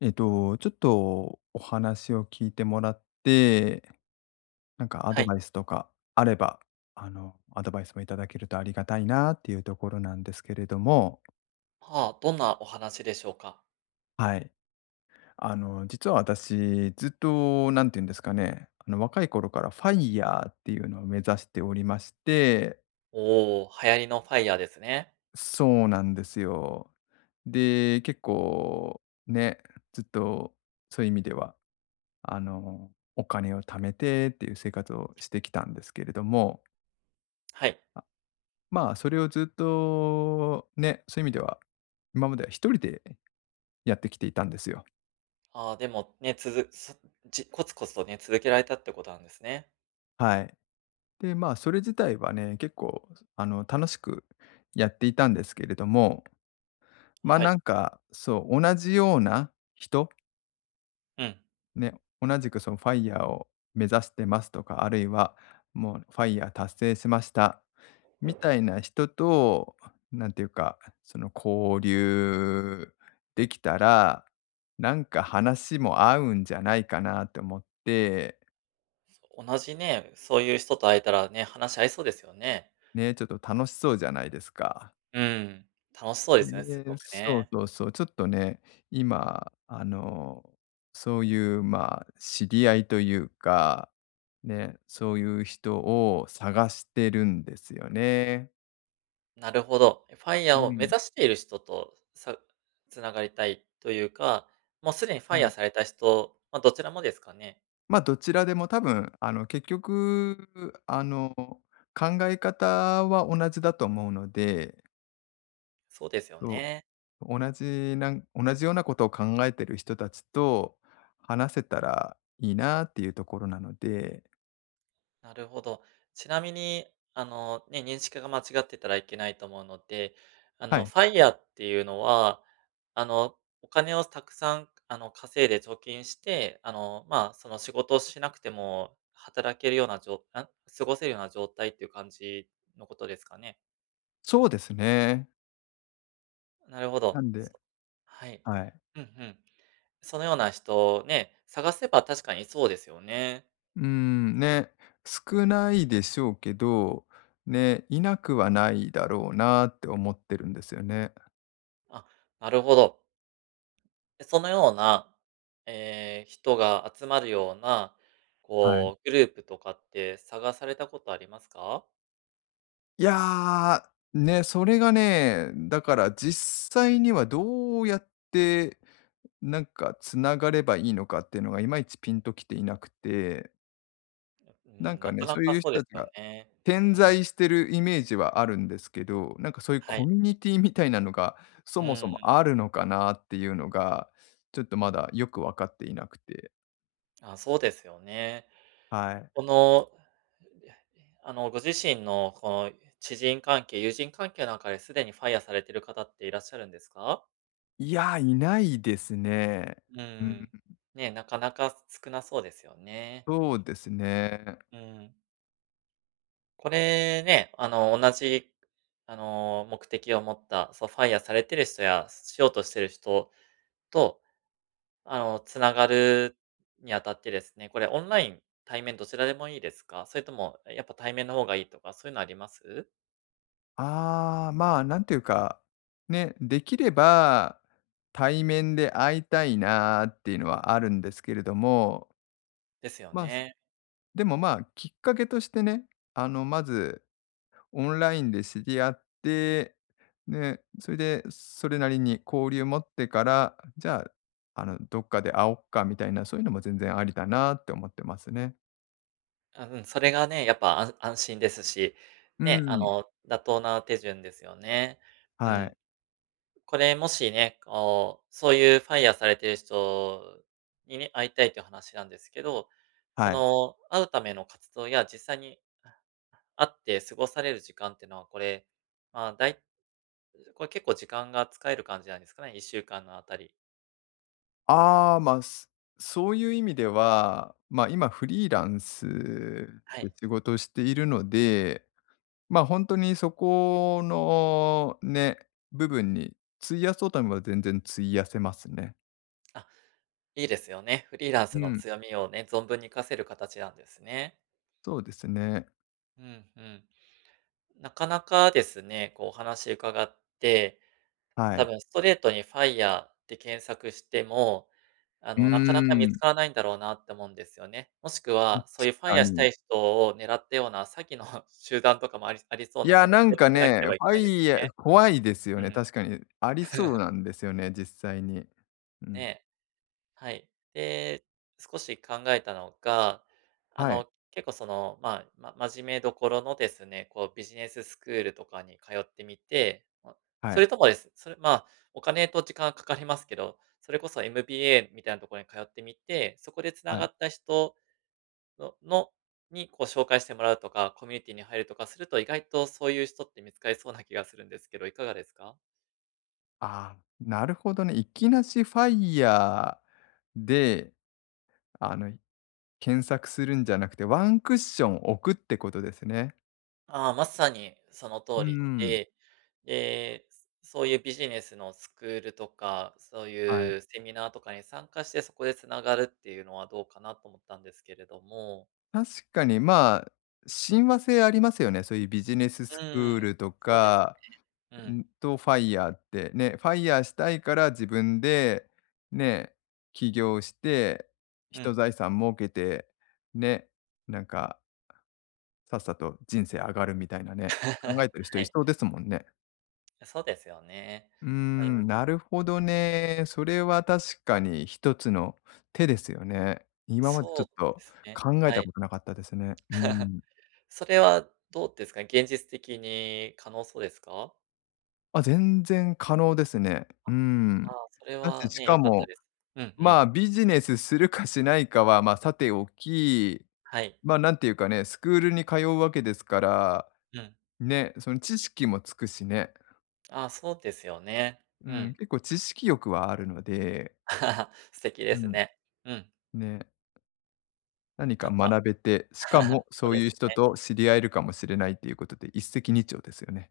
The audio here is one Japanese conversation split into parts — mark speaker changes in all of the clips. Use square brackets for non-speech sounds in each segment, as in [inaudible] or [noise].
Speaker 1: ちょっとお話を聞いてもらって、なんかア
Speaker 2: は
Speaker 1: ド
Speaker 2: い。
Speaker 1: バイスとかあれば、アドバイスもいただけるとありがたいなっていうところなんですけれども、
Speaker 2: はあ、どんなお話でしょうか？
Speaker 1: はい。実は私、ずっと、なんていうんですかね、若い頃からファイヤーっていうのを目指しておりまして、
Speaker 2: おおー、流行りのファイヤーですね。
Speaker 1: そうなんですよ。で、結構、ね、ずっと、そういう意味ではあの、お金を貯めてっていう生活をしてきたんですけれども、
Speaker 2: はい。
Speaker 1: まあ、それをずっとね、そういう意味では、今までは一人でやってきていたんですよ。
Speaker 2: ああ、でもね、つづそじコツコツとね、続けられたってことなんですね。
Speaker 1: はい。で、まあ、それ自体はね、結構、楽しくやっていたんですけれども、ま、あ
Speaker 2: は
Speaker 1: な
Speaker 2: い。
Speaker 1: んか、そう、同じような人、
Speaker 2: うん。
Speaker 1: ね、同じくそのファイヤーを目指してますとか、あるいはもうファイヤー達成しましたみたいな人と、なんていうか、その交流できたら、なんか話も合うんじゃないかなって思って、
Speaker 2: 同じね、そういう人と会えたらね、話し合いそうですよね。
Speaker 1: ね、ちょっと楽しそうじゃないですか。
Speaker 2: うん。楽しそうですね、すご
Speaker 1: で、
Speaker 2: く
Speaker 1: そう
Speaker 2: ね。
Speaker 1: そうそう、ちょっとね、今、そういう、まあ、知り合いというか、ね、そういう人を探してるんですよね。
Speaker 2: なるほど。ファイヤ
Speaker 1: う
Speaker 2: ーを目
Speaker 1: ん。
Speaker 2: 指している人と、つながりたいというか、もうすでにフ
Speaker 1: う
Speaker 2: ァイヤー
Speaker 1: ん。
Speaker 2: された人、まあ、どちらもですかね？
Speaker 1: ま、あどちらでも多分、結局、あの、考え方は同じだと思うので、
Speaker 2: そうですよ
Speaker 1: そ
Speaker 2: ね。
Speaker 1: う、同じようなことを考えてる人たちと話せたらいいなっていうところなので。
Speaker 2: なるほど。ちなみに、ね、認識が間違ってたらいけないと思うので、
Speaker 1: はい、
Speaker 2: ファイヤーっていうのは、あの、お金をたくさん、稼いで貯金して、まあ、その仕事をしなくても働けるようなじょあ、過ごせるような状態っていう感じのことですかね。
Speaker 1: そうですね。
Speaker 2: なるほ
Speaker 1: な
Speaker 2: ど。
Speaker 1: んで。
Speaker 2: はい。
Speaker 1: はい。
Speaker 2: うんうん。そのような人をね、探せば確かにそうですよね。
Speaker 1: うーん、ね、少ないでしょうけど、ね、いなくはないだろうなって思ってるんですよね。
Speaker 2: あ、なるほど。で、そのような、え人が集まるような、
Speaker 1: はい。
Speaker 2: こう、グループとかって探されたことありますか？
Speaker 1: いやー、ね、それがね、だから実際にはどうやって、なんか繋がればいいのかっていうのがいまいちピンときていなくて、
Speaker 2: う
Speaker 1: なん
Speaker 2: ん、
Speaker 1: か
Speaker 2: な
Speaker 1: ね、
Speaker 2: かな
Speaker 1: そう
Speaker 2: か
Speaker 1: いう
Speaker 2: そう
Speaker 1: 人
Speaker 2: で
Speaker 1: た
Speaker 2: す
Speaker 1: ち
Speaker 2: よ
Speaker 1: が
Speaker 2: ね。
Speaker 1: 点
Speaker 2: うん、
Speaker 1: 在してるイメージはあるんですけど、なんかそういう
Speaker 2: は
Speaker 1: コ
Speaker 2: い。
Speaker 1: ミュニティみたいなのが、そ
Speaker 2: う
Speaker 1: もそ
Speaker 2: ん、
Speaker 1: もあるのかなっていうのが、ちょっとまだよく分かっていなくて、
Speaker 2: あ、そうですよね。
Speaker 1: はい。
Speaker 2: この、ご自身のこの知人関係、友人関係の中ですでにファイアされてる方っていらっしゃるんですか？
Speaker 1: いやー、いないですね。
Speaker 2: う
Speaker 1: うん、
Speaker 2: ん。ね、なかなか少なそうですよね。
Speaker 1: そうですね。
Speaker 2: うん。これね、あの、同じ、あの、目的を持った、そう、ファイアされてる人や、しようとしてる人と、つながるにあたってですね、これオンライン、対面どちらでもいいですか？それとも、やっぱ対面の方がいいとか、そういうのあります？
Speaker 1: ああ、まあ、なんていうか、ね、できれば対面で会いたいなっていうのはあるんですけれども、
Speaker 2: ですよ
Speaker 1: まあ、
Speaker 2: ね。
Speaker 1: でも、まあ、きっかけとしてね、まずオンラインで知り合って、ね、それでそれなりに交流持ってから、じゃあ、どっかで会おっかみたいな、そういうのも全然ありだなって思ってますね。
Speaker 2: あ、うん、それがね、やっぱ、安心ですし、
Speaker 1: う
Speaker 2: ね、
Speaker 1: ん、
Speaker 2: 妥当な手順ですよね。う
Speaker 1: はい、
Speaker 2: ん。これもしね、こう、そういうファイヤーされてる人にね、会いたいっていう話なんですけど、そ
Speaker 1: はい。
Speaker 2: の、会うための活動や、実際に会って過ごされる時間ってのは、これ、まあ、これ結構時間が使える感じなんですかね、1週間のあたり。
Speaker 1: ああ、まあ、そういう意味では、ま、あ今フリーランス
Speaker 2: は
Speaker 1: で
Speaker 2: い。
Speaker 1: 仕事をしているので、まあ、ほんとにそこのね、部分に費やそうと思えば全然費やせますね。
Speaker 2: あ、いいですよね。フリーランス
Speaker 1: う
Speaker 2: の
Speaker 1: ん。
Speaker 2: 強みをね、存分に活かせる形なんですね。
Speaker 1: そうですね、
Speaker 2: うんうん。なかなかですね、こうお話伺って
Speaker 1: は
Speaker 2: 多
Speaker 1: い。
Speaker 2: 分ストレートにファイヤーって検索しても、
Speaker 1: うー
Speaker 2: なかなか見つ
Speaker 1: ん。
Speaker 2: からないんだろうなって思うんですよね。もしく
Speaker 1: 確
Speaker 2: は、そういうファイ
Speaker 1: か
Speaker 2: ヤーした
Speaker 1: に。
Speaker 2: い人を狙ったような詐欺の [laughs] 集団とかもありそう
Speaker 1: い
Speaker 2: な
Speaker 1: や、
Speaker 2: ので、
Speaker 1: な
Speaker 2: 気
Speaker 1: ん
Speaker 2: をつ
Speaker 1: か
Speaker 2: けなけ
Speaker 1: ね、
Speaker 2: ればい
Speaker 1: フ
Speaker 2: け
Speaker 1: ァ
Speaker 2: ないです
Speaker 1: イ
Speaker 2: よ
Speaker 1: ヤ
Speaker 2: ね。
Speaker 1: 怖いですよ
Speaker 2: う
Speaker 1: ね、
Speaker 2: ん。
Speaker 1: 確かに。ありそうなんですよね、実際に。うん。
Speaker 2: ねえ。はい。で、少し考えたのが、
Speaker 1: はい、
Speaker 2: 結構その、まあ、真面目どころのですね、こうビジネススクールとかに通ってみて、ま、
Speaker 1: は
Speaker 2: そ
Speaker 1: い、
Speaker 2: れともです、それ、まあ、お金と時間かかりますけど、それこそ MBA みたいなところに通ってみて、そこで繋
Speaker 1: は
Speaker 2: が
Speaker 1: い。
Speaker 2: った人ののにこう紹介してもらうとか、コミュニティに入るとかすると、意外とそういう人って見つかりそうな気がするんですけど、いかがですか？
Speaker 1: ああ、なるほどね。いきなしファイヤーで、あの、検索するんじゃなくて、ワンクッション置くってことですね。
Speaker 2: ああ、まさにその
Speaker 1: う
Speaker 2: 通り
Speaker 1: ん。
Speaker 2: で、で、そういうビジネスのスクールとか、そう
Speaker 1: はい。
Speaker 2: いうセミナーとかに参加して、そこでつながるっていうのはどうかなと思ったんですけれども。
Speaker 1: 確かに、まあ、親和性ありますよね。そういうビジネス
Speaker 2: う
Speaker 1: スクー
Speaker 2: ーん、
Speaker 1: ルと
Speaker 2: そうです。
Speaker 1: か、
Speaker 2: うん、
Speaker 1: ファイヤーって。ね、ファイヤーしたいから自分で、ね、起業して、
Speaker 2: う
Speaker 1: 人
Speaker 2: ん。
Speaker 1: 財産儲けて、ね、なんか、さっさと人生上がるみたいな
Speaker 2: [laughs]
Speaker 1: ね、考
Speaker 2: は
Speaker 1: えてる人い
Speaker 2: い。
Speaker 1: そうですもんね。
Speaker 2: そうですよね。
Speaker 1: うー
Speaker 2: う
Speaker 1: ん、
Speaker 2: ん、
Speaker 1: なるほどね。それは確かに一つの手ですよね。今までち
Speaker 2: そ
Speaker 1: ょ
Speaker 2: う
Speaker 1: っ
Speaker 2: で
Speaker 1: と
Speaker 2: すね、
Speaker 1: 考え
Speaker 2: は
Speaker 1: た
Speaker 2: い。
Speaker 1: ことなかったですね。う
Speaker 2: [laughs]
Speaker 1: ん。
Speaker 2: それはどうですか？現実的に可能そうですか？
Speaker 1: あ、全然可能ですね。うん。
Speaker 2: ああ、それ
Speaker 1: だし、
Speaker 2: は
Speaker 1: し
Speaker 2: ね、
Speaker 1: か
Speaker 2: 良かった
Speaker 1: も、
Speaker 2: です。うんう
Speaker 1: ま
Speaker 2: ん。
Speaker 1: あ、ビジネスするかしないかは、ま、あさておき、
Speaker 2: はい。
Speaker 1: ま、あなんていうかね、スクールに通うわけですから、
Speaker 2: うん。
Speaker 1: ね、その知識もつくしね。
Speaker 2: あ、そうですよね。
Speaker 1: う
Speaker 2: う
Speaker 1: ん、
Speaker 2: ん。
Speaker 1: 結構知識欲はあるので、
Speaker 2: [laughs] 素敵
Speaker 1: う
Speaker 2: です
Speaker 1: ん、
Speaker 2: ね。うん。
Speaker 1: ね。何
Speaker 2: な
Speaker 1: か
Speaker 2: んか、
Speaker 1: 学べて、しか
Speaker 2: [laughs]
Speaker 1: も
Speaker 2: そ
Speaker 1: そ
Speaker 2: う
Speaker 1: う
Speaker 2: で
Speaker 1: いう
Speaker 2: す
Speaker 1: 人
Speaker 2: ね。
Speaker 1: と知り合えるかもしれないっていうことで、一石二鳥ですよね。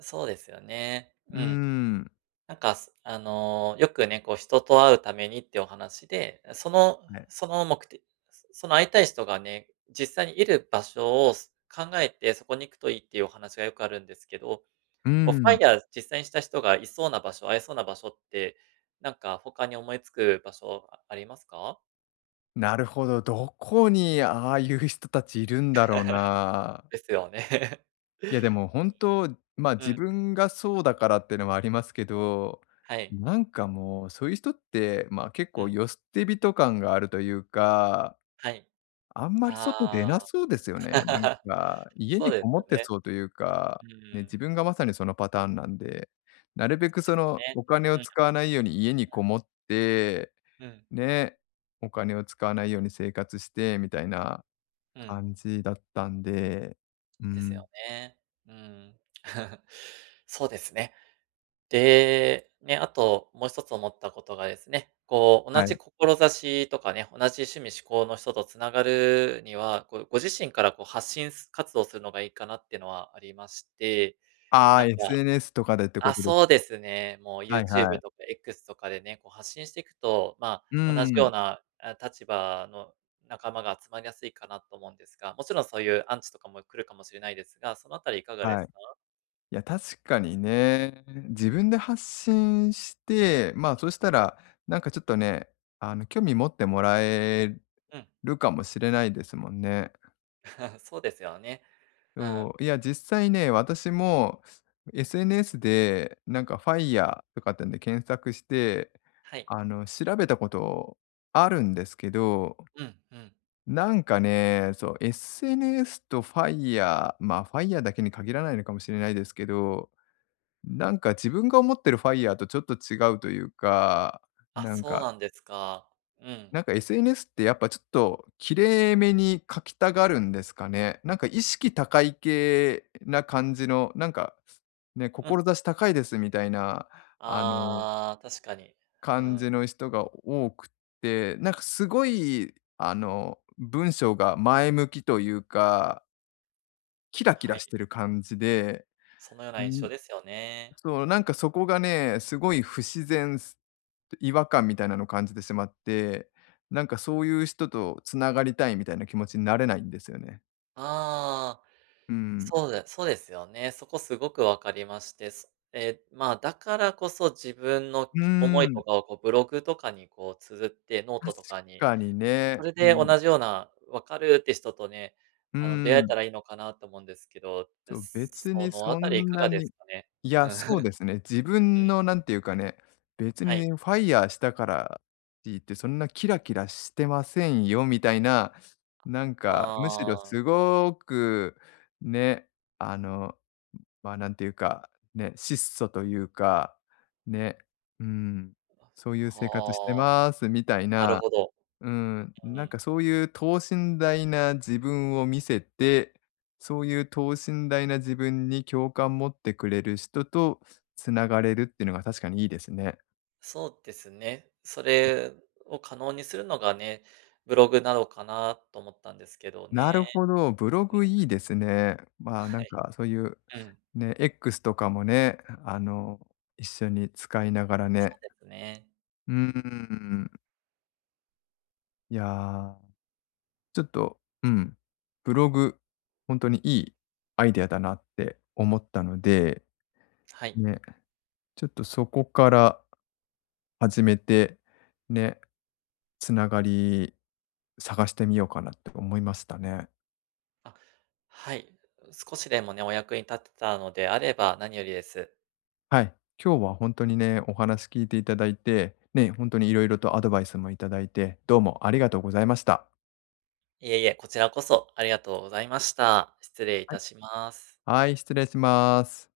Speaker 2: そうですよね。
Speaker 1: うー
Speaker 2: うん。
Speaker 1: ん。
Speaker 2: なんか、すあの、よくね、こう人と会うためにってお話で、その
Speaker 1: はい。
Speaker 2: その目的その会いたい人がね、実際にいる場所を考えて、そこに行くといいっていうお話がよくあるんですけど、
Speaker 1: うー
Speaker 2: こう
Speaker 1: ん。
Speaker 2: FIRE 実際にした人がいそうな場所、会えそうな場所って、なんか他に思いつく場所あありますか？
Speaker 1: なるほど。どこにああいう人たちいるんだろうな。
Speaker 2: ですよね。
Speaker 1: いや、で
Speaker 2: [laughs]
Speaker 1: も本当、ま、
Speaker 2: う
Speaker 1: 自
Speaker 2: ん。
Speaker 1: 分がそうだからっていうのもありますけど、
Speaker 2: はい。
Speaker 1: なんかもう、そういう人って、ま、結
Speaker 2: う
Speaker 1: 構
Speaker 2: ん。
Speaker 1: よ捨て人感があるというか、
Speaker 2: はい。
Speaker 1: あんまり外出な
Speaker 2: ああ。
Speaker 1: そうですよね。なん
Speaker 2: [laughs]
Speaker 1: か、家
Speaker 2: そ
Speaker 1: に
Speaker 2: うで
Speaker 1: こ
Speaker 2: す
Speaker 1: も
Speaker 2: よ
Speaker 1: って
Speaker 2: ね。
Speaker 1: そうというか、
Speaker 2: う
Speaker 1: ね、自
Speaker 2: ん。
Speaker 1: 分がまさにそのパターンなんで、なるべ
Speaker 2: そ
Speaker 1: く
Speaker 2: うで
Speaker 1: そ
Speaker 2: すよ
Speaker 1: の
Speaker 2: ね。
Speaker 1: お金を
Speaker 2: うんうん。
Speaker 1: 使わないように家にこもって、
Speaker 2: うん。
Speaker 1: ね、お金を使わないように生活してみたいな
Speaker 2: うん。
Speaker 1: 感じだったんで、う
Speaker 2: です
Speaker 1: ん、
Speaker 2: よね。うん。[laughs] そうですね。で、ね、あともう一つ思ったことがですね、こう同
Speaker 1: はい。
Speaker 2: じ志とかね、同じ趣味思考の人とつながるには、こうご自身からこう発信す活動するのがいいかなっていうのはありまして、
Speaker 1: ああ、
Speaker 2: なんか
Speaker 1: SNS とかでってこ
Speaker 2: あ、
Speaker 1: とです。
Speaker 2: そうですね。もう
Speaker 1: はいは
Speaker 2: YouTube と
Speaker 1: い。
Speaker 2: か X とかでね、こう発信していくと、ま
Speaker 1: う
Speaker 2: あ、同じよ
Speaker 1: ん、
Speaker 2: うな、あ、立場の仲間が集まりやすいかなと思うんですが、もちろんそういうアンチとかも来るかもしれないですが、そのあたりいかがで
Speaker 1: はい。
Speaker 2: すか？
Speaker 1: いや、確かにね。自分で発信して、まあ、そしたら、なんかちょっとね、興味持ってもらえ
Speaker 2: うん。
Speaker 1: るかもしれないですもんね。
Speaker 2: [laughs] そうですよね。うん。
Speaker 1: そう、いや、実際ね、私も SNS で、なんかファイ r ーとかってんで検索して、
Speaker 2: はい。
Speaker 1: 調べたことあるんですけど、
Speaker 2: うんうん。
Speaker 1: なんかね、そう、SNS とファイ r ー、まあ、ファイ r ーだけに限らないのかもしれないですけど、なんか自分が思ってるファイヤーとちょっと違うというか、
Speaker 2: あ、
Speaker 1: なん
Speaker 2: そう
Speaker 1: か
Speaker 2: なんですか。うん。
Speaker 1: なんか SNS ってやっぱちょっと綺麗めに書きたがるんですかね。なんか意識高い系な感じの、なんか、ね、
Speaker 2: うん。
Speaker 1: 志高いですみたいな、あの、
Speaker 2: ああ、確かに。う
Speaker 1: 感
Speaker 2: ん。
Speaker 1: じの人が多くって、なんかすごい、文章が前向きというか、キラキ
Speaker 2: は
Speaker 1: ラし
Speaker 2: い。
Speaker 1: てる感じで、
Speaker 2: そのような印
Speaker 1: ん、
Speaker 2: 象ですよね。
Speaker 1: そう、なんかそこがね、すごい不自然違和感みたいなのを感じてしまって、なんかそういう人とつながりたいみたいな気持ちになれないんですよね。
Speaker 2: ああ。
Speaker 1: うん。
Speaker 2: そうですよね。そこすごく分かりまして、そえー、まあ、だからこそ自分の
Speaker 1: うー
Speaker 2: 思いと
Speaker 1: ん、
Speaker 2: かをこうブログとかにこう綴って、ノート
Speaker 1: 確
Speaker 2: とかに、
Speaker 1: かに
Speaker 2: そ
Speaker 1: ね。
Speaker 2: れ
Speaker 1: う
Speaker 2: で同
Speaker 1: ん。
Speaker 2: じような「分かる」って人とね、
Speaker 1: う
Speaker 2: 出
Speaker 1: ー
Speaker 2: 会え
Speaker 1: ん。
Speaker 2: たらいいのかなと思うんですけど、
Speaker 1: そう、別
Speaker 2: そ
Speaker 1: に
Speaker 2: のあ
Speaker 1: そ
Speaker 2: たりい
Speaker 1: ん
Speaker 2: か
Speaker 1: な
Speaker 2: がで
Speaker 1: に、
Speaker 2: すかね？
Speaker 1: い
Speaker 2: う
Speaker 1: や、
Speaker 2: ん。
Speaker 1: そうで
Speaker 2: [laughs]
Speaker 1: すね。自
Speaker 2: う
Speaker 1: 分
Speaker 2: ん、
Speaker 1: のなんていうかね、別
Speaker 2: は
Speaker 1: に
Speaker 2: い。
Speaker 1: ファイヤーしたからって言って、そんなキラキラしてませんよみたいな、なんか、むしろ
Speaker 2: ああ、
Speaker 1: すごくね、あの、まあ、なんていうか、ね、質素というか、ね、うん、そういう生活して
Speaker 2: は
Speaker 1: ますみたい
Speaker 2: あ、なる
Speaker 1: な、
Speaker 2: ほど。
Speaker 1: うん、
Speaker 2: う
Speaker 1: なん
Speaker 2: ん。
Speaker 1: かそういう等身大な自分を見せて、そういう等身大な自分に共感持ってくれる人とつながれるっていうのが確かにいいですね。
Speaker 2: そうですね。それを可能にするのがね、ブログなのかなと思ったんですけど
Speaker 1: なる
Speaker 2: ね。
Speaker 1: ほど、ブログいいですね。まあ、な
Speaker 2: は
Speaker 1: ん
Speaker 2: い。
Speaker 1: かそういう
Speaker 2: うん、
Speaker 1: ね、X とかもね、あの、一緒に使いながら
Speaker 2: そ
Speaker 1: ね。
Speaker 2: うですね。
Speaker 1: うーん、いやー、ちょっと、うん、ブログ、本当にいいアイデアだなって思ったので、
Speaker 2: はい。
Speaker 1: ね。ちょっとそこから始めて、ね、つながり探してみようかなって思いましたね。
Speaker 2: あ、はい。少しでもね、お役に立てたのであれば何よりです。
Speaker 1: はい。今日は本当にね、お話聞いていただいて、ね、本当にいろいろとアドバイスもいただいて、どうもありがとうございました。
Speaker 2: いえいえ、こちらこそありがとうございました。失礼い
Speaker 1: はい。
Speaker 2: たします。
Speaker 1: はい、失礼します。